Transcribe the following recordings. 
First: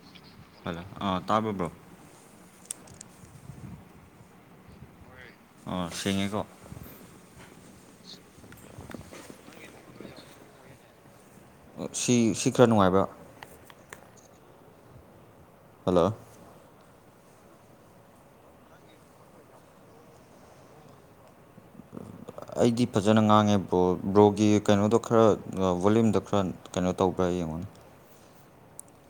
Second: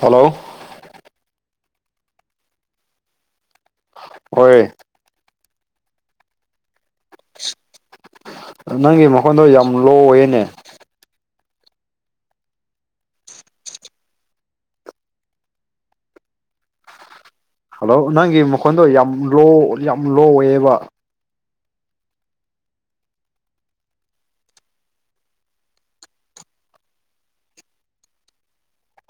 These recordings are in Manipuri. ꯍꯜꯂꯣ ꯍꯂꯣ ꯑꯥ ꯇꯥꯔꯕꯕ꯭ꯔꯣ ꯍꯣꯏ ꯑ ꯁꯦꯉꯤꯀꯣ ꯅꯪꯒꯤ ꯃꯈꯣꯟꯗꯣ ꯌꯥꯝ ꯂꯣꯋꯦꯅꯦ ꯁꯤ ꯁꯤ ꯈꯔ ꯅꯨꯡꯉꯥꯏꯕ ꯍꯜꯂꯣ ꯍꯜꯂꯣ ꯅꯪꯒꯤ ꯃꯈꯣꯟꯗꯣ ꯌꯥꯝ ꯂꯣ ꯌꯥꯝ ꯂꯣ ꯑꯣꯏꯌꯦꯕ ꯑꯩꯗꯤ ꯐꯖꯅ ꯉꯥꯡꯉꯦ ꯕ꯭ꯔꯣ ꯕ꯭ꯔꯣꯒꯤ ꯀꯩꯅꯣꯗꯣ ꯈꯔ ꯕꯣꯂꯌꯨꯝꯗꯣ ꯈꯔ ꯀꯩꯅꯣ ꯇꯧꯕ꯭ꯔꯥ ꯀꯨꯡ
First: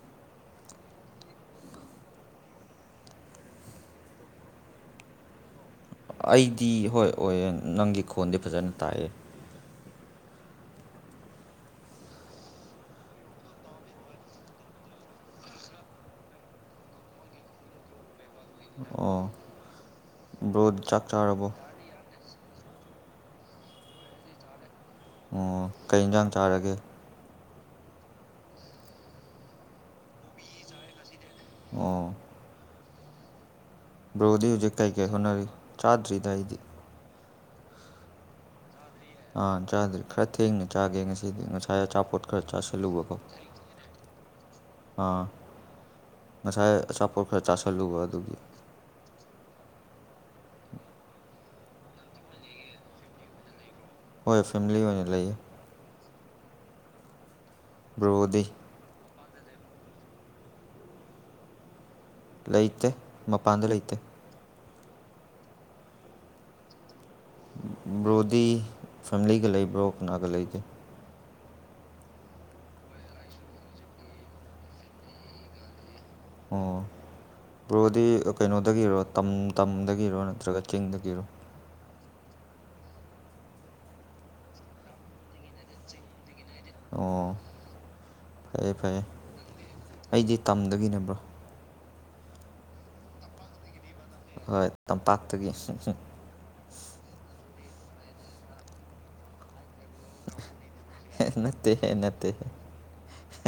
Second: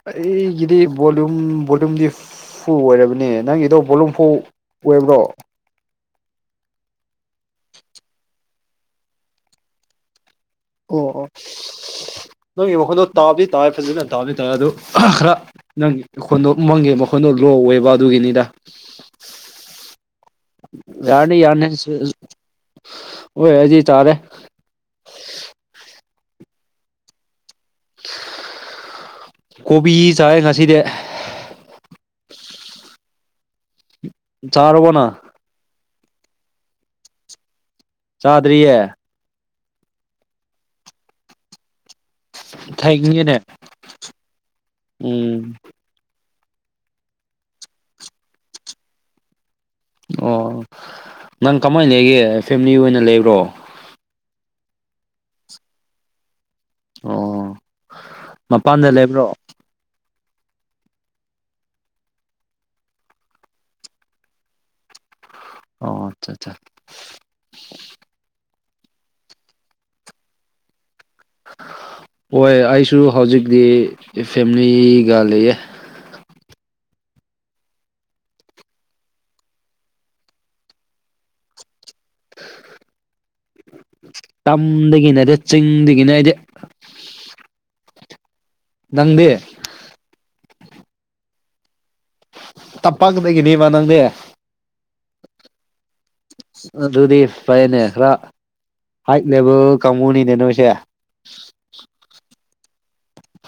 ꯑꯩꯒꯤꯗꯤ ꯕꯣꯂꯨꯝ ꯕꯣꯂꯨꯝꯗꯤ ꯐꯨ ꯑꯣꯏꯔꯕꯅꯦ ꯅꯪꯒꯤꯗꯣ ꯕꯣꯂꯨꯝ ꯐꯨ ꯑꯣꯏꯕ꯭ꯔꯣ ꯑꯩꯗꯤ ꯍꯣꯏ ꯑꯣꯏ ꯅꯪꯒꯤ ꯈꯣꯟꯗꯤ ꯐꯖꯅ ꯇꯥꯛꯑꯦ ꯑꯣ ꯑꯣ ꯅꯪꯒꯤ ꯃꯈꯣꯟꯗꯣ ꯇꯥꯕꯗꯤ ꯇꯥꯔꯦ ꯐꯖꯅ ꯇꯥꯗꯤ ꯇꯥꯔꯦ ꯑꯗꯨ ꯈꯔ ꯅꯪꯒꯤ ꯃꯈꯣꯟꯗꯣ ꯃꯪꯒꯤ ꯃꯈꯣꯟ ꯀꯣ ꯂꯣꯛ ꯑꯣꯏꯦꯕ ꯑꯗꯨꯒꯤꯅꯤꯗ ꯑꯣ ꯕ꯭ꯔꯣ ꯆꯥꯛ ꯌꯥꯅꯤ ꯆꯥꯔꯕꯣ ꯌꯥꯅꯤ ꯑꯣꯏꯦꯁꯤ ꯇꯔꯦ ꯑꯣ ꯀꯩ ꯌꯦꯟꯁꯥꯡ ꯆꯥꯔꯒꯦ ꯀꯣꯕꯤ ꯆꯥꯏ ꯉꯁꯤꯗꯤ ꯑꯣ ꯕ꯭ꯔꯣꯗꯤ ꯍꯧꯖꯤꯛ ꯀꯩ ꯆꯥꯔꯕꯣ ꯀꯩ ꯅꯪ ꯍꯣꯠꯅꯔꯤ ꯆꯥꯗ꯭ꯔꯤꯗ ꯑꯩꯗꯤ ꯆꯥꯗꯔꯤꯌꯦ ꯑꯥ ꯆꯥꯗ꯭ꯦ ꯈꯔ ꯊꯦꯡꯅ ꯆꯥꯒꯦ ꯉꯁꯤꯗꯤ ꯉꯁꯥꯏ ꯑꯆꯥꯄꯣꯠ ꯈꯔ ꯆꯥꯁꯤꯜꯂꯨꯕꯀꯣ ꯊꯥꯏꯒꯅꯤꯅꯦ ꯑꯥ ꯎꯝ ꯉꯁꯥꯏ ꯑꯆꯥꯄꯣꯠ ꯈꯔ ꯆꯥꯥꯁꯜꯂꯨꯕ ꯑꯗꯨꯒꯤ ꯑꯣ ꯅꯪ ꯀꯃꯥꯏꯅ ꯂꯩꯒꯦ ꯐꯦꯃꯤꯂꯤ ꯑꯣꯏꯅ ꯂꯩꯕ꯭ꯔꯣ ꯍꯣꯏ ꯐꯦꯃꯤꯂꯤ ꯑꯣꯏꯅ ꯂꯩꯌꯦ ꯑꯣ ꯕ꯭ꯔꯣꯗꯤ ꯃꯄꯥꯟꯗ ꯂꯩꯕ꯭ꯔꯣ ꯂꯩꯇꯦ ꯃꯄꯥꯟꯗ ꯂꯩꯇꯦ ꯑꯣ ꯑꯆꯥ ꯑꯆꯥ ꯕ꯭ꯔꯣꯗꯤ ꯐꯦꯃꯤꯂꯤꯒ ꯂꯩ ꯕ꯭ꯔꯣ ꯀꯅꯥꯒ ꯂꯩꯒꯦ ꯍꯣꯏ ꯑꯩꯁꯨ ꯍꯧꯖꯤꯛꯇꯤ ꯐꯦꯃꯤꯂꯤꯒ ꯂꯩꯌꯦ ꯑꯣ ꯭ꯔꯣꯗꯤ ꯀꯩꯅꯣꯗꯒꯤꯔꯣ ꯇ ꯇꯝꯗꯒꯤꯔꯣ ꯅꯠꯇ꯭ꯔꯒ ꯆꯤꯡꯗꯒꯤꯔꯣ ꯇꯝꯗꯒꯤꯅꯦꯔ ꯆꯤꯡꯗꯒꯤꯅꯦ ꯍꯥꯏꯗꯤ ꯑꯣ ꯐꯔꯦ ꯐꯔꯦ ꯅꯪꯗꯤ ꯑꯩꯗꯤ ꯇꯝꯗꯒꯤꯕ꯭ꯔꯣ ꯇꯄꯒꯗꯒꯤꯅꯦꯕ ꯅꯪꯗꯦ ꯍꯣꯏ ꯇꯝꯄꯥꯛꯠꯇ ꯀ ꯐꯔꯦꯅꯦ ꯈꯔ ꯍꯥꯏꯛ ꯂꯦꯕꯦꯜ ꯀꯥꯡꯕꯨꯅꯤꯅꯦ ꯅꯣꯏꯁꯦ ꯅꯠꯇꯦꯍꯦ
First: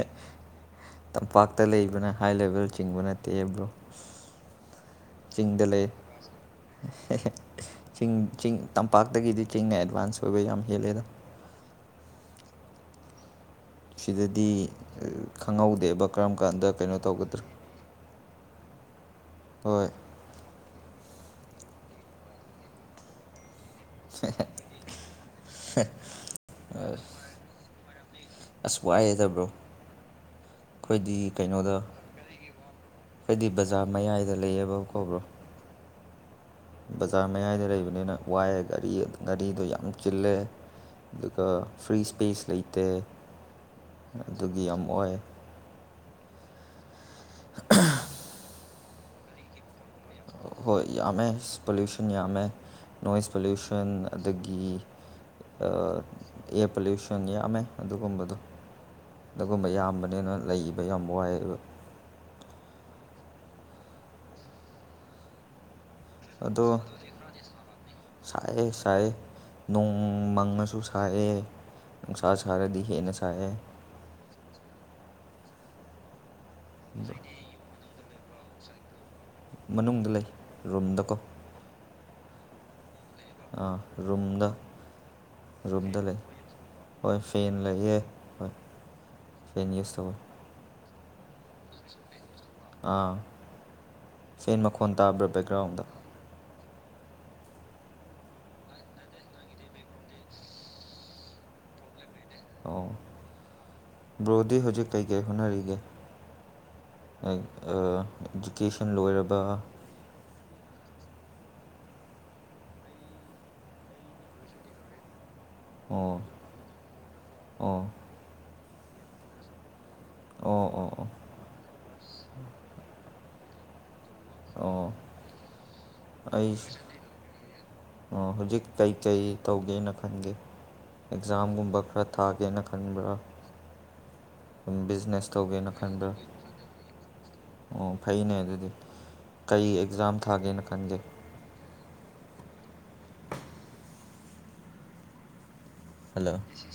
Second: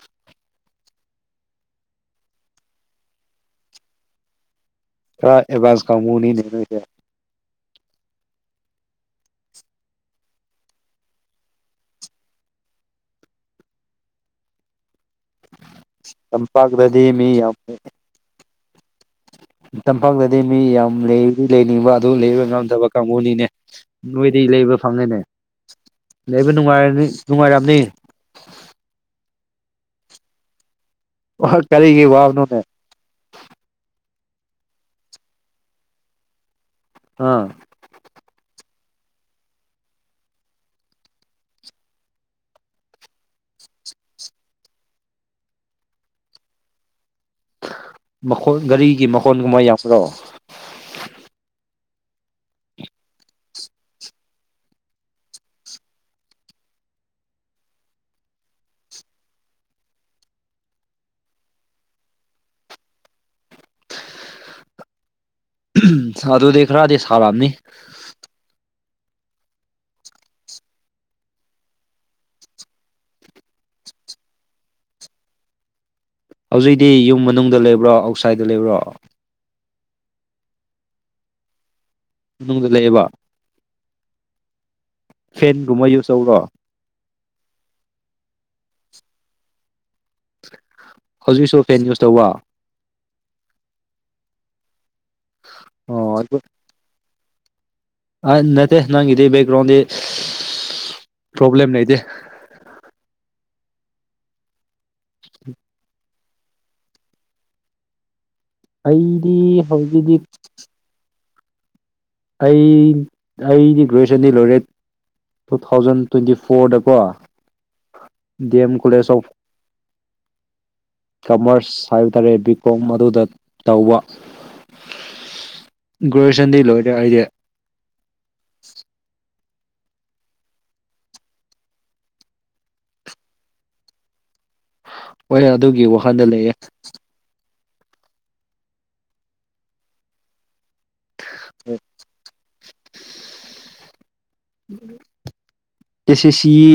[inaudible] ꯇꯝꯄꯥꯛꯇ ꯂꯩꯕꯅ ꯍꯥꯏ ꯂꯦꯚꯦꯜ ꯆꯤꯡꯕ ꯅꯠꯇꯦꯕ꯭ꯔꯣ ꯈꯔꯥ ꯑꯕꯖꯟ ꯀꯥꯃꯅꯤ ꯅꯩꯅ ꯌꯥ ꯆꯤꯡ ꯆꯤꯡ ꯇꯝꯄꯥꯛꯇꯒꯤꯗꯤ ꯆꯤꯡꯅ ꯑꯦꯗꯚꯥꯟꯁ ꯑꯣꯏꯕ ꯌꯥꯝ ꯍꯦꯜꯂꯦꯗ ꯁꯤꯗꯗꯤ ꯈꯪꯍꯧꯗꯦꯕ ꯀꯔꯝ ꯀꯥꯟꯗ ꯀꯩꯅꯣ ꯇꯝꯄꯥꯛꯇꯗꯤ ꯃꯤ ꯇꯧꯒꯗ꯭ꯔꯦ ꯌꯥꯝ ꯇꯝꯄꯥꯛꯇꯗꯤ ꯃꯤ ꯌꯥꯝ ꯂꯩꯔꯤ ꯂꯩꯅꯤꯡꯕ ꯑꯗꯨ ꯂꯩꯕ ꯉꯝꯗꯕ ꯀꯥꯡꯕꯨꯅꯤꯅꯦ ꯅꯣꯏꯗꯤ ꯂꯩꯕ ꯐꯝꯅꯅꯦ ꯂꯩꯕ ꯅꯨꯡꯉꯥꯏꯔꯅꯤ ꯅꯨꯡꯉꯥꯏꯔꯝꯅꯤ ꯑꯁ ꯋꯥꯏꯌꯦꯗ ꯕ꯭ꯔꯣ ꯋꯥ ꯀꯔꯤꯒꯤ ꯋꯥꯕꯅꯨꯅꯦ ꯑꯩꯗꯤ ꯕꯖꯥꯔ ꯃꯌꯥꯏꯗ ꯂꯩꯌꯦꯕ ꯀꯧꯕ꯭ꯔꯣ ꯕꯖꯥꯔ ꯑꯥ ꯃꯌꯥꯏꯗ ꯂꯩꯕꯅꯤꯅ ꯋꯥꯏꯑꯒ ꯒꯥꯔꯤ ꯉꯥꯔꯤꯗꯣ ꯌꯥꯝ ꯆꯤꯜꯂꯦ ꯑꯗꯨꯒ ꯐ꯭ꯔꯤ ꯏꯁꯄꯦꯁ ꯂꯩꯇꯦ ꯑꯗꯨꯒꯤ ꯌꯥꯝ ꯑꯣꯏ ꯃꯈꯣꯟ ꯒꯥꯔꯤꯒꯤ ꯃꯈꯣꯟꯒꯨꯝꯕ ꯌꯥꯎꯕ꯭ꯔꯣ ꯍꯣꯏ ꯌꯥꯝꯃꯦ ꯄꯣꯂꯨꯁꯟ ꯌꯥꯝꯃꯦ ꯅꯣꯏꯁ ꯄꯣꯂꯨꯁꯟ ꯑꯗꯒꯤ ꯑꯦꯌꯥꯔ ꯄꯣꯂꯨꯁꯟ ꯌꯥꯝꯃꯦ ꯑꯗꯨꯒꯨꯝꯕꯗꯣ ꯑꯗꯨꯒꯨꯝꯕ ꯑꯌꯥꯝꯕꯅꯦꯅ ꯂꯩꯕ ꯌꯥꯝ ꯋꯥꯏꯕ ꯎ ꯑꯗꯨꯗꯤ ꯑꯗꯣ ꯈꯔꯗꯤ ꯁꯥꯔꯑꯝꯅꯤ ꯁꯥꯏꯑꯦ ꯅꯣꯡ ꯃꯪꯉꯁꯨ ꯁꯥꯏꯑꯦ ꯁꯥꯥꯁ ꯁꯔꯦ ꯈꯤꯦ ꯏꯟꯅ ꯁꯔꯦ ꯍꯧꯖꯤꯛꯗꯤ ꯌꯨꯝ ꯃꯅꯨꯡꯗ ꯂꯩꯕ꯭ꯔꯣ ꯑꯥꯎꯠꯁꯥꯏꯗꯠꯇ ꯂꯩꯕ꯭ꯔꯣ ꯃꯅꯨꯡꯗ ꯂꯩ ꯔꯨꯝꯗꯀꯣ ꯃꯅꯨꯡꯗ ꯂꯩꯑꯕ ꯔꯨꯝꯨꯝꯗ ꯐꯦꯟꯒꯨꯝꯕ ꯔꯨꯝꯗ ꯌꯨꯁ ꯂꯩ ꯇꯧꯕ꯭ꯔꯣ ꯍꯣꯏ ꯐꯦꯟ ꯂꯩ ꯑꯦꯦ ꯍꯣꯏ ꯐꯦꯟ ꯌꯨꯁ ꯇꯧꯋ ꯍꯧꯖꯤꯛꯁꯨ ꯐꯦꯟ ꯅ꯭ꯌꯨꯁ ꯇꯧꯕ ꯑꯥ ꯁꯦꯟ ꯃꯈꯣꯟ ꯇꯥꯕ꯭ꯔꯥ ꯕꯦꯛꯒ꯭ꯔꯥꯎꯟꯗ ꯑ ꯅꯠꯇꯦ ꯅꯪ ꯏꯦ ꯕꯦꯛꯒ꯭ꯔꯥꯎꯟꯦ ꯄ꯭ꯔꯣꯕꯂꯦꯝꯝꯅꯦ ꯏꯗ ꯑꯣ ꯕ꯭ꯔꯣꯗꯤ ꯍꯧꯖꯤꯛ ꯀꯩꯀꯩ ꯍꯣꯠꯅꯔꯤꯒꯦ ꯑ ꯑ ꯑꯩꯗꯤ ꯍꯧꯖꯤꯛꯖꯤꯤ ꯑꯩ ꯑꯩꯗꯤ ꯒ꯭ꯔꯦꯖꯨꯌꯦꯁꯟꯗꯤ ꯂꯣꯏꯔꯦ ꯇꯨ ꯊꯥꯎꯖꯟ ꯑꯣ ꯇ꯭ꯋꯦꯟꯇꯤ ꯐꯣꯔꯗꯀꯣ ꯑꯣ ꯗꯤ ꯑꯦꯝ ꯀꯣꯂꯦꯖ ꯑꯣꯐ ꯑꯣ ꯑꯣ ꯑꯣ ꯀꯃꯔꯁ ꯍꯥꯏꯕ ꯇꯥꯔꯦ ꯕꯤꯛ ꯀꯣꯝ ꯑꯗꯨꯗ ꯇꯧꯕ ꯑꯣ ꯑꯩꯁ ꯌꯦ ꯑꯣ ꯍꯧꯖꯤꯛ ꯀꯩ ꯀꯩ ꯇꯧꯒꯦꯅ ꯈꯟꯒꯦ ꯑꯦꯛꯖꯥꯝꯒꯨꯝꯕ ꯈꯔ ꯊꯥꯒꯦꯅ ꯈꯟꯕ꯭ꯔꯥ [inaudible] ꯍꯣꯏ ꯇꯧꯒꯦꯅ ꯑꯗꯨꯒꯤ ꯈꯟꯕ꯭ꯔꯥ ꯋꯥꯈꯟꯗ ꯂꯩꯌꯦꯦ ꯑꯣ ꯐꯩꯅꯦ ꯑꯗꯨꯗꯤ ꯀꯩ ꯑꯦꯛꯖꯥꯝ ꯊꯥꯒꯦꯅ ꯈꯟꯒꯦ ꯎꯝ ꯀꯦ ꯁꯤ ꯍꯜꯂꯣ ꯁꯤ ꯏ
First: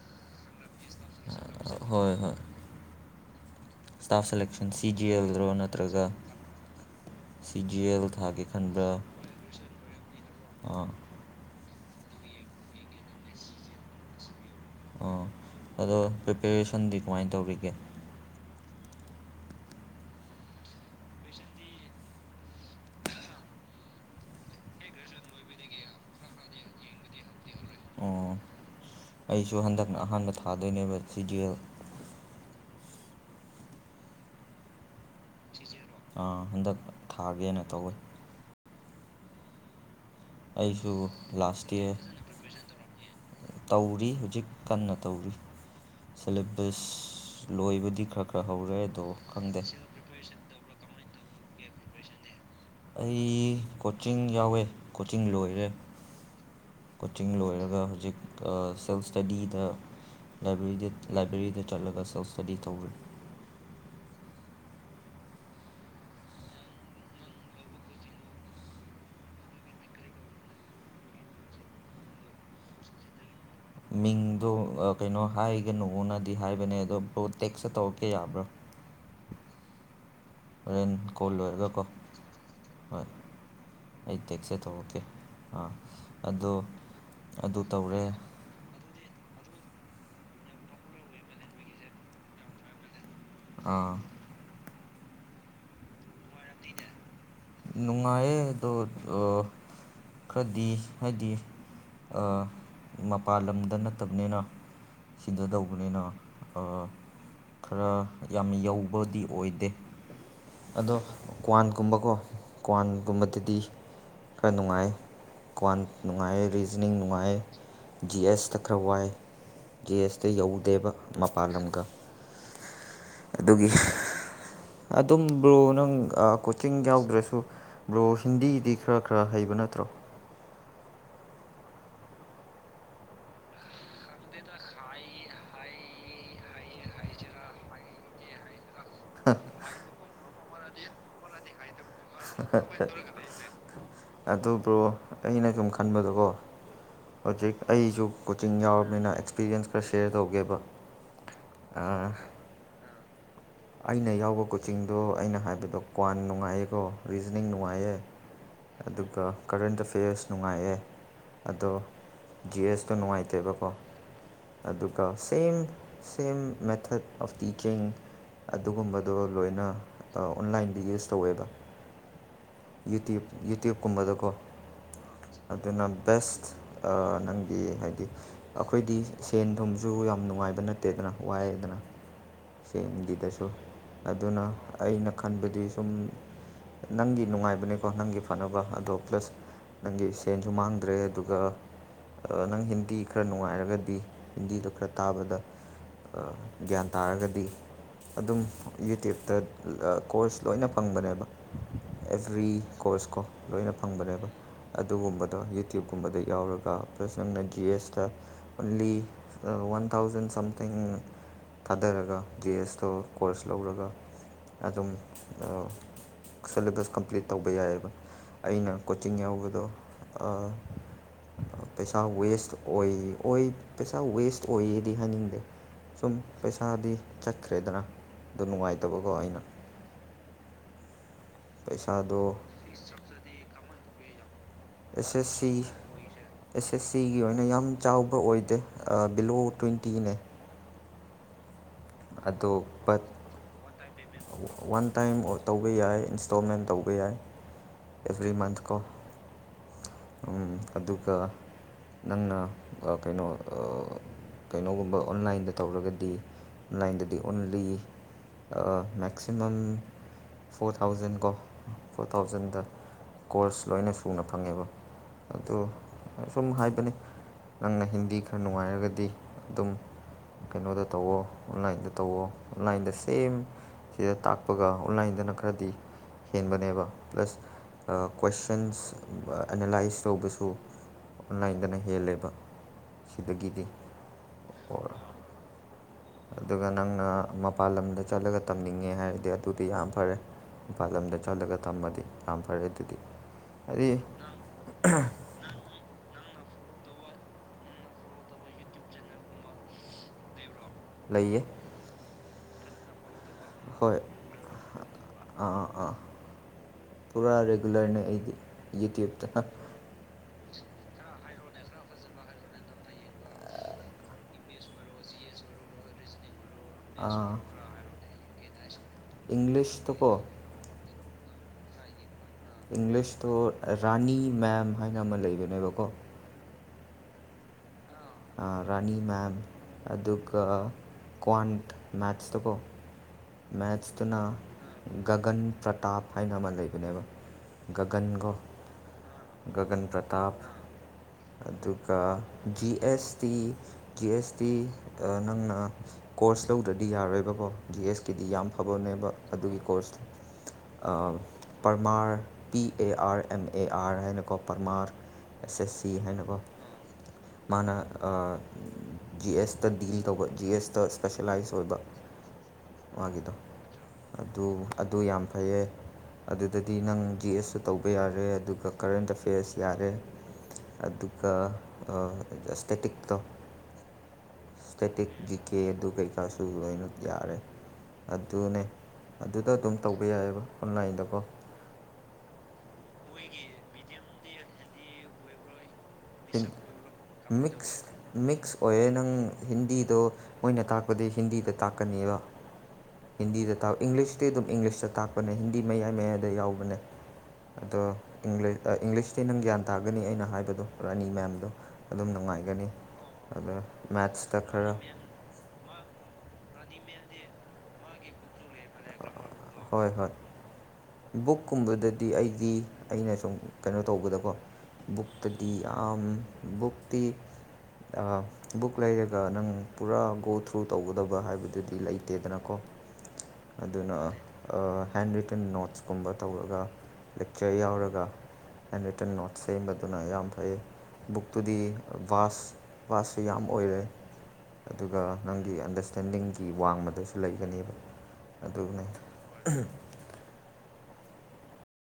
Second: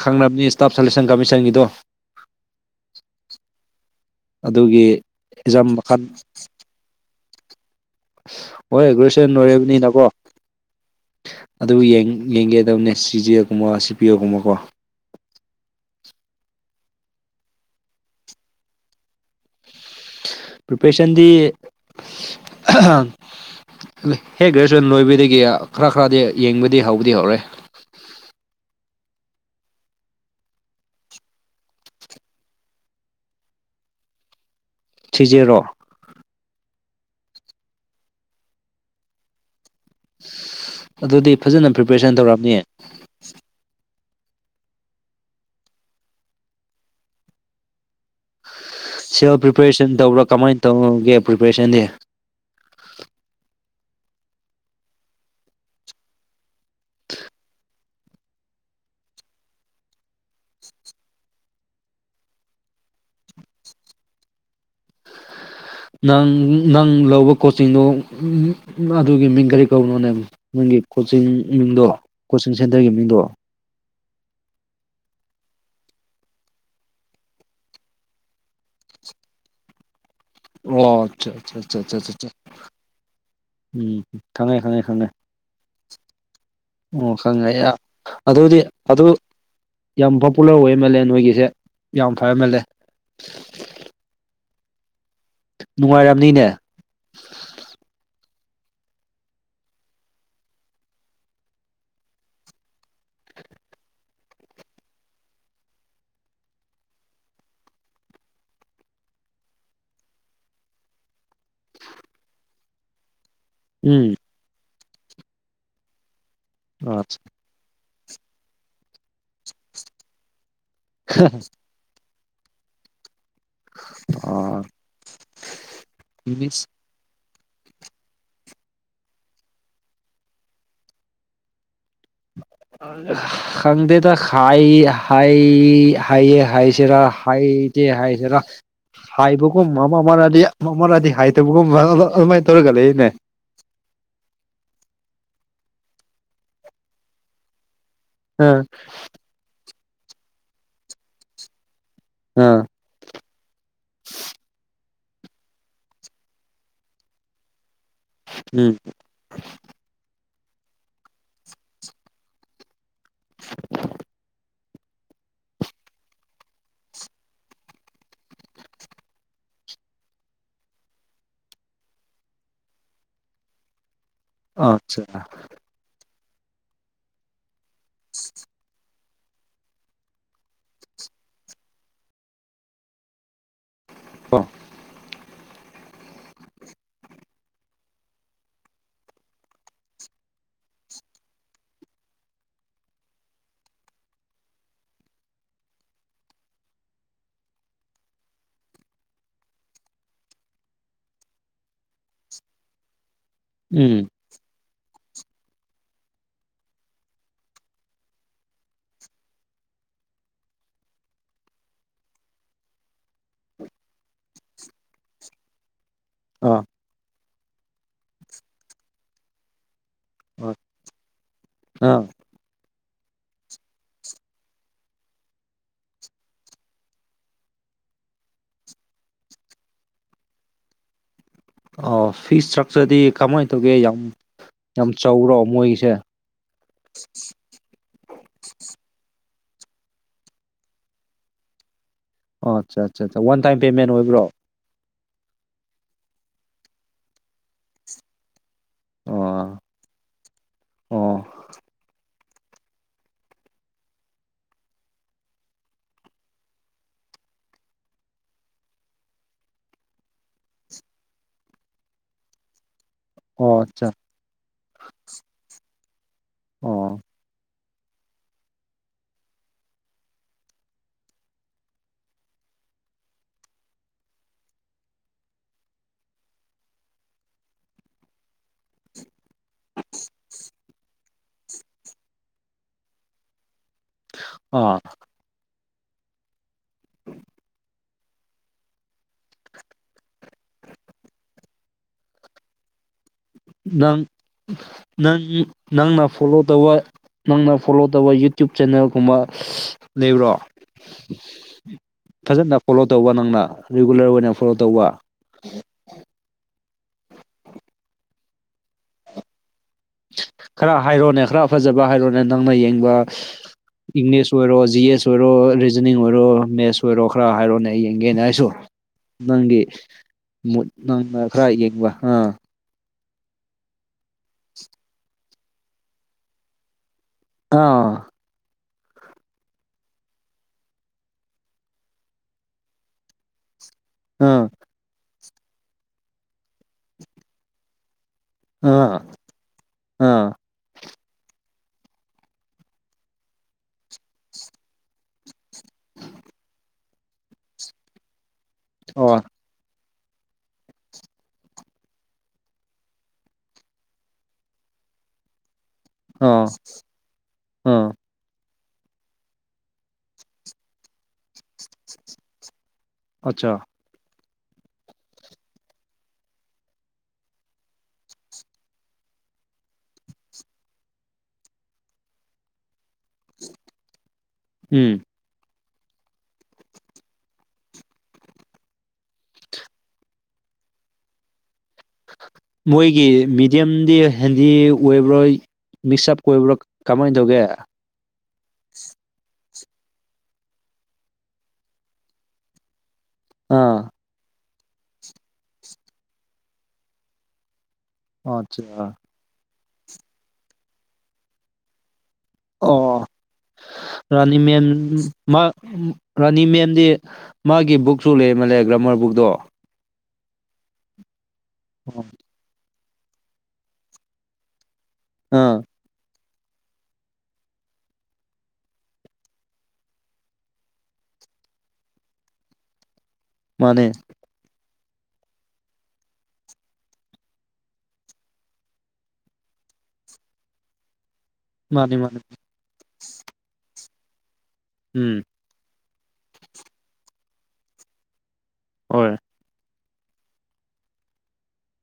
ꯈꯥꯡꯝꯅꯤ ꯏꯁꯇꯥꯞ ꯁꯦꯂꯦꯛꯁꯟ ꯀꯃꯤꯁꯟꯒꯤꯗꯣ ꯁ꯭ꯇꯥꯐ ꯁꯦꯂꯦꯛꯁꯟ ꯁꯤ ꯑꯗꯨꯒꯤ ꯖꯤ ꯑꯦꯜꯔꯣ ꯑꯦꯛꯖꯥꯝ ꯃꯈꯜ ꯅꯠꯇ꯭ꯔꯒ ꯁꯤ ꯖꯤ ꯑꯦꯜ ꯊꯥꯒꯦ ꯈꯟꯕ꯭ꯔꯥ ꯍꯣꯏꯒ꯭ꯔꯁ ꯅꯔꯕꯅꯤ ꯅꯀꯣ ꯑꯥ ꯑꯗꯨ ꯌꯦꯡꯒꯦꯗꯕꯅꯦ ꯁꯤꯖꯤꯜꯒꯨꯝꯕ ꯁꯤ ꯄꯤꯌꯒꯨꯝꯕꯀꯣ ꯑꯣ ꯑꯗꯣ ꯄ꯭ꯔꯤꯄꯦꯔꯦꯁꯟꯗꯤ ꯀꯃꯥꯏꯅ ꯇꯧꯔꯤꯒꯦ ꯄꯔꯤꯄꯦꯁꯟꯗꯤ ꯍꯦ ꯒ꯭ꯔꯦꯖꯨꯋꯦꯁꯟ ꯂꯣꯏꯕꯗꯒꯤ ꯈꯔ ꯈꯔꯗꯤ ꯌꯦꯡꯕꯗꯤ ꯍꯧꯕꯗꯤ ꯍꯧꯔꯦ ꯑꯣ ꯑꯩꯁꯨ ꯍꯟꯗꯛꯅ ꯑꯍꯥꯟꯕ ꯊꯥꯗꯣꯏꯅꯦꯕ ꯁꯤꯗꯦꯜ ꯁꯤꯖꯦꯔꯣ ꯍꯟꯗꯛ ꯊꯥꯒꯦꯅ ꯇꯧꯋꯤ ꯑꯗꯨꯗꯤ ꯂꯥꯁ ꯐꯖꯅ ꯏꯌꯔ ꯄ꯭ꯔꯤꯄꯦꯔꯦꯁꯟ ꯇꯧꯔꯑꯝꯅꯤ ꯇꯧꯔꯤ ꯍꯧꯖꯤꯛ ꯀꯟꯅ ꯇꯧꯔꯤ ꯁꯦꯂꯦꯕꯁ ꯂꯣꯏꯕꯨꯗꯤ ꯈꯔ ꯈꯔ ꯍꯧꯔꯦ ꯑꯗꯣ ꯁꯤꯦꯜ ꯈꯪꯗꯦ ꯄ꯭ꯔꯤꯄꯦꯔꯦꯁꯟ ꯇꯧꯕ꯭ꯔꯥ ꯀꯃꯥꯏꯅ ꯇꯧꯒꯦ ꯄ꯭ꯔꯤꯄꯦꯔꯦꯁꯟꯗꯤ ꯑꯩ ꯀꯣꯆꯤꯡ ꯌꯥꯎꯋꯦ ꯀꯣꯆꯤꯡ ꯂꯣꯏꯔꯦ ꯀꯣꯆꯤꯡ ꯂꯣꯏꯔꯒ ꯍꯧꯖꯤꯛ ꯁꯦꯜꯐ ꯏꯁꯇꯗꯤꯗ ꯗ ꯂꯥꯏꯕ꯭ꯔꯦꯔꯤꯗ ꯆꯠꯂꯒ ꯁ ꯏꯁꯇꯗꯤ ꯇꯧ꯭ꯔꯦ ꯅꯪ ꯅꯪ ꯂꯧꯕ ꯀꯣꯆꯤꯡꯗꯣꯑꯗꯨꯒꯤ ꯃꯤꯡ ꯀꯔꯤ ꯀꯧꯕꯅꯣꯅꯦꯕ ꯀꯣꯆꯤꯡ ꯃꯤꯡꯗꯣ ꯀꯣꯆꯤꯡ ꯁꯦꯟꯇꯔꯒꯤ ꯃꯤꯃꯤꯡꯗꯣ ꯃꯤꯡꯗꯣ ꯀꯩꯅꯣ ꯍꯥꯏꯒꯅꯨꯅꯗꯤ ꯍꯥꯏꯕꯅꯦ ꯑꯗꯣ ꯄꯣꯇꯦꯛꯁꯇ ꯇꯧꯔꯛꯀꯦ ꯌꯥꯕ꯭ꯔꯥ [unintelligible] ꯍꯣꯔꯦꯟ ꯑꯣ ꯑꯆꯥ ꯀꯣꯜ ꯑꯆꯥ ꯂꯣꯏꯔꯒꯀꯣ ꯑꯆꯥ ꯍꯣꯏ ꯎꯝ ꯑꯩ ꯊꯪꯉꯦ ꯇꯦꯛꯁꯇ ꯈꯪꯉꯦ ꯇꯧꯔꯛꯀꯦ ꯈꯪꯉꯦ ꯑꯥ ꯑꯣ ꯑꯣ ꯑꯗꯨ ꯈꯪꯉꯦ ꯇꯧꯔꯦ ꯑꯗꯨꯗꯤ ꯑꯗꯨ ꯌꯥꯝ ꯄꯣꯄꯨꯂꯔ ꯑꯣꯏꯃꯂꯦꯑꯦ ꯅꯣꯏꯒꯤꯁꯦ ꯌꯥꯝ ꯐꯕ ꯑꯦꯝ ꯑꯦꯜ ꯑꯦ ꯑꯥ ꯅꯨꯡꯉꯥꯏꯔꯝꯅꯤꯅꯦ ꯅꯨꯡꯉꯥꯏꯌꯦ ꯈꯔꯗꯤ ꯍꯥꯏꯗꯤ ꯃꯄꯥꯥꯟ ꯂꯝꯗ ꯅꯠꯇꯕꯅꯤꯅ ꯁꯤꯗ ꯇꯧꯕꯅꯤꯅ ꯈꯔ ꯌꯥꯝꯅ ꯌꯧꯕꯗꯤ ꯑꯣꯏꯗꯦ ꯑꯗꯣ ꯀ꯭ꯋꯥꯟꯒꯨꯝꯕꯀꯣ ꯀ꯭ꯋꯥꯟꯒꯨꯝꯕꯗꯗꯤ ꯎꯝ ꯈꯔ ꯅꯨꯡꯉꯥꯏ ꯀ꯭ꯋꯥꯟ ꯅꯨꯡꯉꯥꯏ ꯔꯤꯖꯅꯤꯡ ꯅꯅꯨꯡꯉꯥꯏ ꯖꯤ ꯑꯦꯁ ꯇꯈ꯭ꯔꯕꯥꯏ ꯖꯤ ꯑꯦꯁꯇ ꯌꯧꯗꯦꯕ ꯃꯄꯥꯜ ꯂꯝꯒ ꯑꯗꯨꯒꯤ ꯑꯥ ꯑꯗꯨꯝꯕ꯭ꯔꯣ ꯅꯪ ꯃꯤꯁ ꯀꯣꯆꯤꯡ ꯌꯥꯎ ꯑꯗꯨꯁꯨ ꯕ꯭ꯔꯣ ꯍꯤꯟꯗꯤꯗꯤ ꯈꯔ ꯈꯔ ꯍꯩꯕ ꯅꯠꯇ꯭ꯔꯣ [unintelligible] ꯈꯪꯗꯦꯗ ꯍꯥꯏ ꯍ ꯍꯥꯏ ꯍꯥꯏꯁꯤꯔ ꯍ ꯍꯥꯏꯁꯤꯔꯥ ꯍꯥꯏꯕꯒꯨꯝꯕ ꯑꯃ ꯑꯃꯗꯤ ꯑꯃ ꯑꯃꯥꯗꯤ ꯍꯥꯏꯗꯕꯒꯨꯝꯕ ꯑꯗꯨ ꯕꯔꯣ ꯑꯩꯅ ꯁꯨꯝ ꯈꯟꯕꯗꯀꯣ ꯍꯧꯖꯤꯛ ꯑꯩꯁꯨ ꯑ ꯀꯣꯆꯤꯡ ꯌꯥꯎꯔꯕꯅꯤꯅ ꯑꯦꯛꯁꯄꯤꯔꯤꯌꯦꯟꯁ ꯈꯔ ꯁꯦꯌꯔ ꯇꯧꯒꯦꯕ ꯑ ꯑꯩꯅ ꯌꯥꯎꯕ ꯀꯣꯆꯤꯡꯗꯣ ꯑꯩꯅ ꯍꯥꯏꯕꯗꯣ ꯀ꯭ꯋꯥꯟ ꯅꯨꯡꯉꯥꯏꯌꯦꯀꯣ ꯔꯤꯖꯅꯤꯡ ꯅꯨꯡꯉꯥꯏꯌꯦ ꯎꯝ ꯑꯗꯨꯒ ꯀꯔꯦꯟ ꯗ ꯐꯦꯁ ꯅꯨꯡꯉꯥꯏꯑꯦ ꯑꯗꯣ ꯖꯤ ꯑꯦꯁꯇꯣ ꯅꯨꯡꯉꯥꯏꯇꯦꯕꯀꯣ ꯑꯗꯨꯒ ꯁꯦꯝ ꯁꯦꯝ ꯃꯦꯊꯠ ꯑꯣꯐ ꯇꯤꯆꯤꯡ ꯑꯗꯨꯒꯨꯝꯕꯗꯣ ꯂꯣꯏꯅ ꯑꯣꯟꯂꯥꯏꯟꯗꯤ ꯌꯨꯁ ꯇꯧꯋꯦꯕ ꯌꯨꯇꯌꯨꯕ ꯌꯨꯇꯌꯕ ꯀꯨꯝꯕꯗ ꯀꯣ ꯑꯠꯆꯥ ꯑꯗꯨꯅ ꯕꯦꯁ ꯅꯪꯗꯤ ꯍꯥꯏꯗꯤ ꯑꯩꯈꯣꯏꯗꯤ ꯁꯦꯟ ꯊꯨꯝꯁꯨ ꯌꯥꯝ ꯅꯨꯡꯉꯥꯏꯕ ꯅꯠꯇꯦꯗꯅ ꯋꯥꯏꯑꯦꯗꯅ ꯁꯦꯟꯒꯤꯗꯁꯨ ꯑꯗꯨꯅ ꯑꯣ ꯑꯩꯅ ꯈꯟꯕꯗꯤ ꯁꯨꯝ ꯅꯪꯒꯤ ꯅꯨꯡꯉꯥꯏꯕꯅꯤꯀꯣ ꯅꯪꯒꯤ ꯐꯅꯕ ꯑꯗꯣ ꯄ꯭ꯂꯁ ꯅꯪꯒꯤ ꯁꯦꯟꯁꯨ ꯃꯥꯡꯗ꯭ꯔꯦ ꯑꯗꯨꯒ ꯅꯪ ꯍꯤꯟꯗꯤ ꯈꯔ ꯅꯨꯡꯉꯥꯏꯔꯒꯗꯤ ꯍꯤꯟꯗꯤꯗꯣ ꯈꯔ ꯇꯥꯕꯗ ꯒ꯭ꯌꯥꯟ ꯇꯥꯔꯒꯗꯤ ꯑꯗꯨꯝ ꯌꯨꯇ꯭ꯌꯨꯕꯇ ꯀꯣꯔꯁ ꯂꯣꯏꯅ ꯐꯪꯕꯅꯦꯕ ꯑꯦꯕ꯭ꯔꯤ ꯀꯣꯔꯁ ꯀꯣ ꯂꯣꯏꯅ ꯎꯝ ꯐꯪꯕꯅꯦꯕ ꯑꯗꯨꯒꯨꯝꯕꯗꯣ ꯌꯨꯇ꯭ꯌꯨꯕꯀꯨꯝꯕꯗ ꯌꯥꯎꯔꯒ ꯄ꯭ꯂꯁ ꯅꯪꯅ ꯖꯤ ꯑꯦꯁꯇ ꯑꯣꯟꯂꯤ ꯋꯥꯟ ꯊꯥꯎꯖꯟ ꯁꯝꯊꯤꯡ ꯊꯥꯗꯔꯒ ꯖꯤ ꯑꯦꯁ ꯇꯤ ꯇꯣ ꯀꯣꯔꯁ ꯂꯧꯔꯒ ꯑꯗꯨꯝ ꯑ ꯁꯂꯦꯕꯁ ꯀꯝꯄ꯭ꯂꯤꯠ ꯇꯧꯕ ꯌꯥꯏꯑꯕ ꯑꯩꯅ ꯀꯣꯆꯤꯡ ꯌꯥꯎꯕꯗꯣ ꯑ ꯄꯩꯁꯥ ꯋꯦꯁ ꯑꯣꯏ ꯑꯣꯏ ꯄꯩꯁꯥ ꯋꯦꯁ ꯑꯣꯏꯌꯦꯗꯤ ꯍꯥꯏꯅꯤꯡꯗꯦ ꯁꯨꯝ ꯄꯩꯁꯥꯗꯤ ꯆ ꯆꯠꯈ꯭ꯔꯦꯗꯅ ꯑꯗꯨ ꯅꯨꯡꯉꯥꯏꯇꯕꯀꯣ ꯑꯩꯅ ꯑꯣ ꯐꯤ ꯄꯩꯁꯥꯗꯣ ꯏꯁꯇ꯭ꯔꯛꯆꯔꯗꯤ ꯀꯃꯥꯏꯅ ꯇꯧꯒꯦ ꯌꯥꯝ ꯌꯥꯝ ꯑꯦꯁ ꯑꯦꯁ ꯆꯥꯎꯔꯣ ꯁꯤ ꯃꯣꯏꯒꯤꯁꯦ ꯑꯦꯁ ꯑꯦꯁ ꯁꯤꯒꯤ ꯑꯣꯏꯅ ꯌꯥꯝ ꯆꯥꯎꯕ ꯑꯣꯏꯗꯦ ꯕꯤꯂꯣ ꯇ꯭ꯋꯦꯟꯇꯤꯅꯦ ꯑꯣ ꯑꯗꯣ ꯑꯠꯆꯥ ꯕꯠ ꯑꯠꯆꯥ ꯋꯥꯟ ꯇꯥꯏꯝ ꯄꯦꯃꯦꯟ ꯑꯣꯏꯕ꯭ꯔꯣ ꯋꯥꯟ ꯇꯥꯏꯝ ꯇꯧꯕ ꯌꯥꯏ ꯏꯟꯁꯇꯣꯜꯃꯦꯟ ꯇꯧꯕ ꯌꯥꯏ ꯑꯦꯕ꯭ꯔꯤ ꯃꯟꯊ ꯀꯣ ꯑꯣ ꯎ ꯑꯗꯨꯒ ꯑꯣ ꯅꯪꯅ ꯀꯩꯅꯣ ꯀꯩꯅꯣꯒꯨꯝꯕ ꯑꯣꯟꯂꯥꯏꯟꯗ ꯇꯧꯔꯒꯗꯤ ꯑꯣꯟꯂꯥꯏꯟꯗꯗꯤ ꯑꯣꯟꯂꯤ ꯃꯦꯛꯁꯤꯃꯝ ꯐꯣꯔ ꯊꯥꯎꯖꯟ ꯀꯣ ꯐꯣꯔ ꯊꯥꯎꯖꯟꯗ ꯑꯣ ꯀꯣꯔꯁ ꯑꯠꯆꯥ ꯂꯣꯏꯅ ꯁꯨꯅ ꯐꯪꯉꯦꯕ ꯑꯗꯨ ꯁꯨꯝ ꯍꯥꯏꯕꯅꯤ ꯑꯣ ꯅꯪꯅ ꯍꯤꯟꯗꯤ ꯈꯔ ꯅꯨꯡꯉꯥꯏꯔꯒꯗꯤ ꯑꯗꯨꯝ ꯀꯩꯅꯣꯗ ꯇꯧꯋꯣ ꯑꯣꯟꯂꯥꯏꯟꯗ ꯇꯧꯋꯣ ꯑꯣꯟꯂꯥꯏꯟꯗ ꯁꯦꯝ ꯁꯤꯗ ꯇꯥꯛꯄꯒ ꯑꯣꯟꯂꯥꯏꯟꯗꯅ ꯈꯔꯗꯤ ꯍꯦꯟꯕꯅꯦꯕ ꯄ꯭ꯂꯁ ꯀꯣꯏꯁꯟꯁ ꯑꯦꯅꯥꯂꯥꯏꯁ ꯇꯧꯕꯁꯨ ꯑꯣꯟꯂꯥꯏꯟꯗꯅ ꯍꯦꯜꯂꯦꯕ ꯁꯤꯗꯒꯤꯗꯤ ꯑ ꯑꯗꯨꯒ ꯅꯪꯅ ꯃꯄꯥꯟ ꯂꯝꯗ ꯆꯠꯂꯒ ꯇꯝꯅꯤꯡꯉꯦ ꯍꯥꯏꯔꯗꯤ ꯑꯗꯨꯗꯤ ꯌꯥꯝ ꯐꯔꯦ ꯃꯄꯥꯥꯟꯂꯝꯗ ꯆꯠꯂꯒ ꯊꯝꯃꯗꯤ ꯌꯥꯝ ꯐꯔꯦ ꯑꯗꯨꯗꯤ ꯍꯥꯏꯗꯤ ꯅꯪ ꯅꯪ ꯅꯪꯅ ꯐꯣꯂꯣ ꯇꯧꯕ ꯅꯪꯅ ꯐꯣꯂꯣ ꯇꯧꯕ ꯌꯨꯇ꯭ꯌꯕ ꯆꯦꯅꯦꯜꯒꯨꯝꯕ ꯂꯩꯕ꯭ꯔꯣ ꯂꯩꯌꯦ ꯐꯖꯅ ꯐꯣꯂꯣ ꯇꯧꯕ ꯅꯪꯅ ꯍꯣꯏ ꯔꯤꯒꯨꯂꯔ ꯑꯣꯏꯅ ꯐꯣꯂꯣ ꯇꯧꯕ ꯑꯥ ꯑꯥ ꯄꯨꯥ ꯔꯦꯒꯨꯂꯔꯅꯦ ꯑꯩꯗꯤ ꯌꯦꯛꯇ ꯈꯔ ꯍꯥꯏꯔꯣꯅꯦ ꯈꯔ ꯐꯖꯕ ꯍꯥꯏꯔꯣꯅꯦ ꯅꯪꯅ ꯌꯦꯡꯕ ꯏꯪꯂꯤꯁ ꯑꯣꯏꯔꯣ ꯖꯤ ꯑꯦꯁ ꯑꯣꯏꯔꯣ ꯔꯤꯖꯅꯤꯡ ꯑꯣꯏꯔꯣ ꯃꯦꯁ ꯑꯣꯏꯔꯣ ꯑꯥ ꯈꯔ ꯍꯥꯏꯔꯣꯅꯦ ꯌꯦꯡꯒꯦꯅ ꯑꯩꯁꯨ ꯅꯪꯒꯤ ꯏꯪꯂꯤꯁꯇꯀꯣ ꯃꯨꯠ ꯅꯪꯅ ꯈꯔꯥꯒꯕ ꯍꯥꯥ ꯏꯪꯂꯤꯁꯇꯣ ꯔꯥꯅꯤ ꯃꯦꯝ ꯍꯥꯏꯅ ꯑꯃ ꯂꯩꯕꯅꯦꯕꯀꯣ ꯑꯥ ꯔꯥꯅꯤ ꯃꯦꯝ ꯑꯗꯨꯒ ꯀ꯭ꯋꯥꯟ ꯃꯦꯠꯁꯇ ꯀꯣ ꯃꯦꯠꯁꯇꯨꯅ ꯑꯥ ꯒꯒꯟ ꯄ꯭ꯔꯇꯥꯞ ꯍꯥꯏꯅ ꯑꯃ ꯂꯩꯕꯅꯦꯕ ꯒꯒꯟꯒꯧ ꯑꯥ ꯒꯟ ꯑꯥ ꯄ꯭ꯔꯇꯥꯞ ꯑꯗꯨꯒ G S T G S T ꯅꯪꯅ ꯀꯣꯔꯁ ꯀꯣꯔꯁ ꯂꯧꯗ꯭ꯔꯗꯤ ꯌꯥꯔꯣꯏꯕꯀꯣ ꯖꯤ ꯑꯦꯁ ꯀꯤꯗꯤ ꯌꯥꯝ ꯐꯕꯅꯦꯕ ꯑꯣ ꯑꯗꯨꯒꯤ ꯀꯣꯔꯁꯇꯣ ꯄꯃꯥꯔ P A R M A R ꯍꯥꯏꯅꯀꯣ ꯄꯔꯃꯥꯔ ꯑꯦꯁ ꯑꯦꯁ ꯁꯤ ꯍꯥꯏꯅꯀꯣ ꯑꯥ ꯃꯥꯅ ꯑꯥ ꯖꯤ ꯑꯦꯁꯇ ꯗꯤꯜ ꯇꯧꯕ ꯖꯤ ꯑꯦꯁꯇ ꯏꯁꯄꯦꯁꯦꯂꯥꯏꯁ ꯑꯣꯏꯕ ꯃꯥꯒꯤꯗ ꯑꯠꯆꯥ ꯑꯗꯨ ꯑꯗꯨ ꯌꯥꯝ ꯐꯩꯌꯦ ꯑꯗꯨꯗꯗꯤ ꯅꯪ ꯖꯤ ꯑꯦꯁꯁꯨ ꯇꯧꯕ ꯌꯥꯔꯦ ꯑꯗꯨ ꯑꯗꯨꯒ ꯀꯔꯦꯟ ꯑꯦꯐꯦꯌꯔꯁ ꯌꯥꯔꯦ ꯑꯗꯨꯒ ꯁꯇꯦꯇꯤ ꯇꯣ ꯎꯝ ꯁ꯭ꯇꯦꯇꯤꯛ ꯀꯦ ꯑꯗꯨ ꯀꯩꯀꯥꯁꯨ ꯂꯣꯏꯅ ꯌꯥꯔꯦ ꯑꯗꯨꯅꯦ ꯑꯗꯨꯗ ꯑꯗꯨꯝ ꯇꯧꯕ ꯌꯥꯏꯑꯕ ꯑꯣꯟꯂꯥꯏꯟꯗꯀꯣ ꯃꯣꯏꯒꯤ ꯃꯤꯦꯗꯤꯌꯝꯗꯤ ꯍꯦꯟꯗꯤ ꯑꯣꯏꯕꯔꯣꯏ ꯃꯤꯁꯑꯞ ꯍꯤꯟ ꯑꯣꯏ꯭ꯔ ꯀꯃꯥꯏꯅ ꯇꯧꯒꯦ ꯃꯤꯛꯁ ꯃꯤꯛꯁ ꯑꯣꯏꯌꯦꯦ ꯅꯪ ꯍꯤꯟꯗꯤꯗꯣ ꯃꯣꯏꯅ ꯇꯥꯛꯄꯗꯤ ꯍꯤꯟꯗꯤꯗ ꯇꯥꯛꯀꯅꯦꯕ ꯍꯤꯟꯗꯤꯗ ꯇꯥꯛ ꯑꯥ ꯏꯪꯂꯤꯁꯇꯤ ꯑꯗꯨꯝ ꯏꯪꯂꯤꯁꯇ ꯇꯥꯛꯄꯅꯦ ꯍꯤꯟꯗꯤ ꯃꯌꯥꯏ ꯃꯌꯥꯏꯗ ꯌꯥꯎꯕꯅꯦ ꯑꯗꯣ ꯑꯆꯥ ꯏꯪꯂꯤꯁꯇꯤ ꯅꯪ ꯒ꯭ꯌꯥꯟ ꯇꯥꯒꯅꯤ ꯑꯩꯅ ꯍꯥꯏꯕꯗꯣ ꯔꯥꯅꯤ ꯃꯌꯥꯝꯗꯣ ꯑꯣ ꯔꯥꯅꯤ ꯃꯦꯠꯁꯇ ꯃꯦꯝ ꯈꯔ ꯃꯥ ꯔꯥꯅꯤ ꯃꯦꯝꯗꯤ ꯃꯥꯒꯤ ꯕꯨꯛꯁꯨ ꯂꯩꯔꯃꯜꯂꯦ ꯒ꯭ꯔꯥꯃꯔ ꯕꯨꯛꯇꯣ ꯍꯣꯏ ꯍꯣꯏ ꯑꯣ ꯕꯨꯛꯀꯨꯝꯕꯗꯗꯤ ꯑꯩꯒꯤ ꯑꯩꯅ ꯁꯨꯝ ꯀꯩꯅꯣ ꯇꯧꯕꯗꯀꯣ ꯕꯨꯛꯇꯗꯤ ꯑꯥ ꯌꯥꯝ ꯕꯨꯛꯇꯤ ꯕꯨꯛ ꯂꯩꯔꯒ ꯅꯪ ꯄꯨꯔꯥ ꯒꯣ ꯊ꯭ꯔꯨ ꯇꯧꯒꯗꯕ ꯍꯥꯏꯕꯗꯨꯗꯤ ꯂꯩꯇꯦꯗꯅꯀꯣ ꯃꯥꯅꯦ ꯑꯗꯨꯅ ꯍꯦꯟ ꯔꯤꯇꯟ ꯅꯣꯠꯁꯀꯨꯝꯕ ꯇꯧꯔꯒ ꯂꯦꯛꯆꯔ ꯌꯥꯎꯔꯒ ꯑꯦꯟ ꯔꯤꯇꯟ ꯅꯣꯠ ꯁꯦꯝꯕꯗꯨꯅ ꯌꯥꯝ ꯐꯩ ꯕꯨꯛꯇꯨꯗꯤ ꯃꯥꯅꯤ ꯃꯥꯅꯤ ꯕꯥꯁ ꯕꯥꯁꯁꯨ ꯌꯥꯝ ꯑꯣꯏꯔꯦ ꯑꯗꯨꯒ ꯎꯝ ꯅꯪꯒꯤ ꯑꯟꯗꯔꯁ ꯁꯦꯟꯗꯤꯡꯒꯤ ꯋꯥꯡꯃꯗꯁꯨ ꯂꯩꯒꯅꯦꯕ ꯑꯗꯨꯅ ꯍꯣꯏ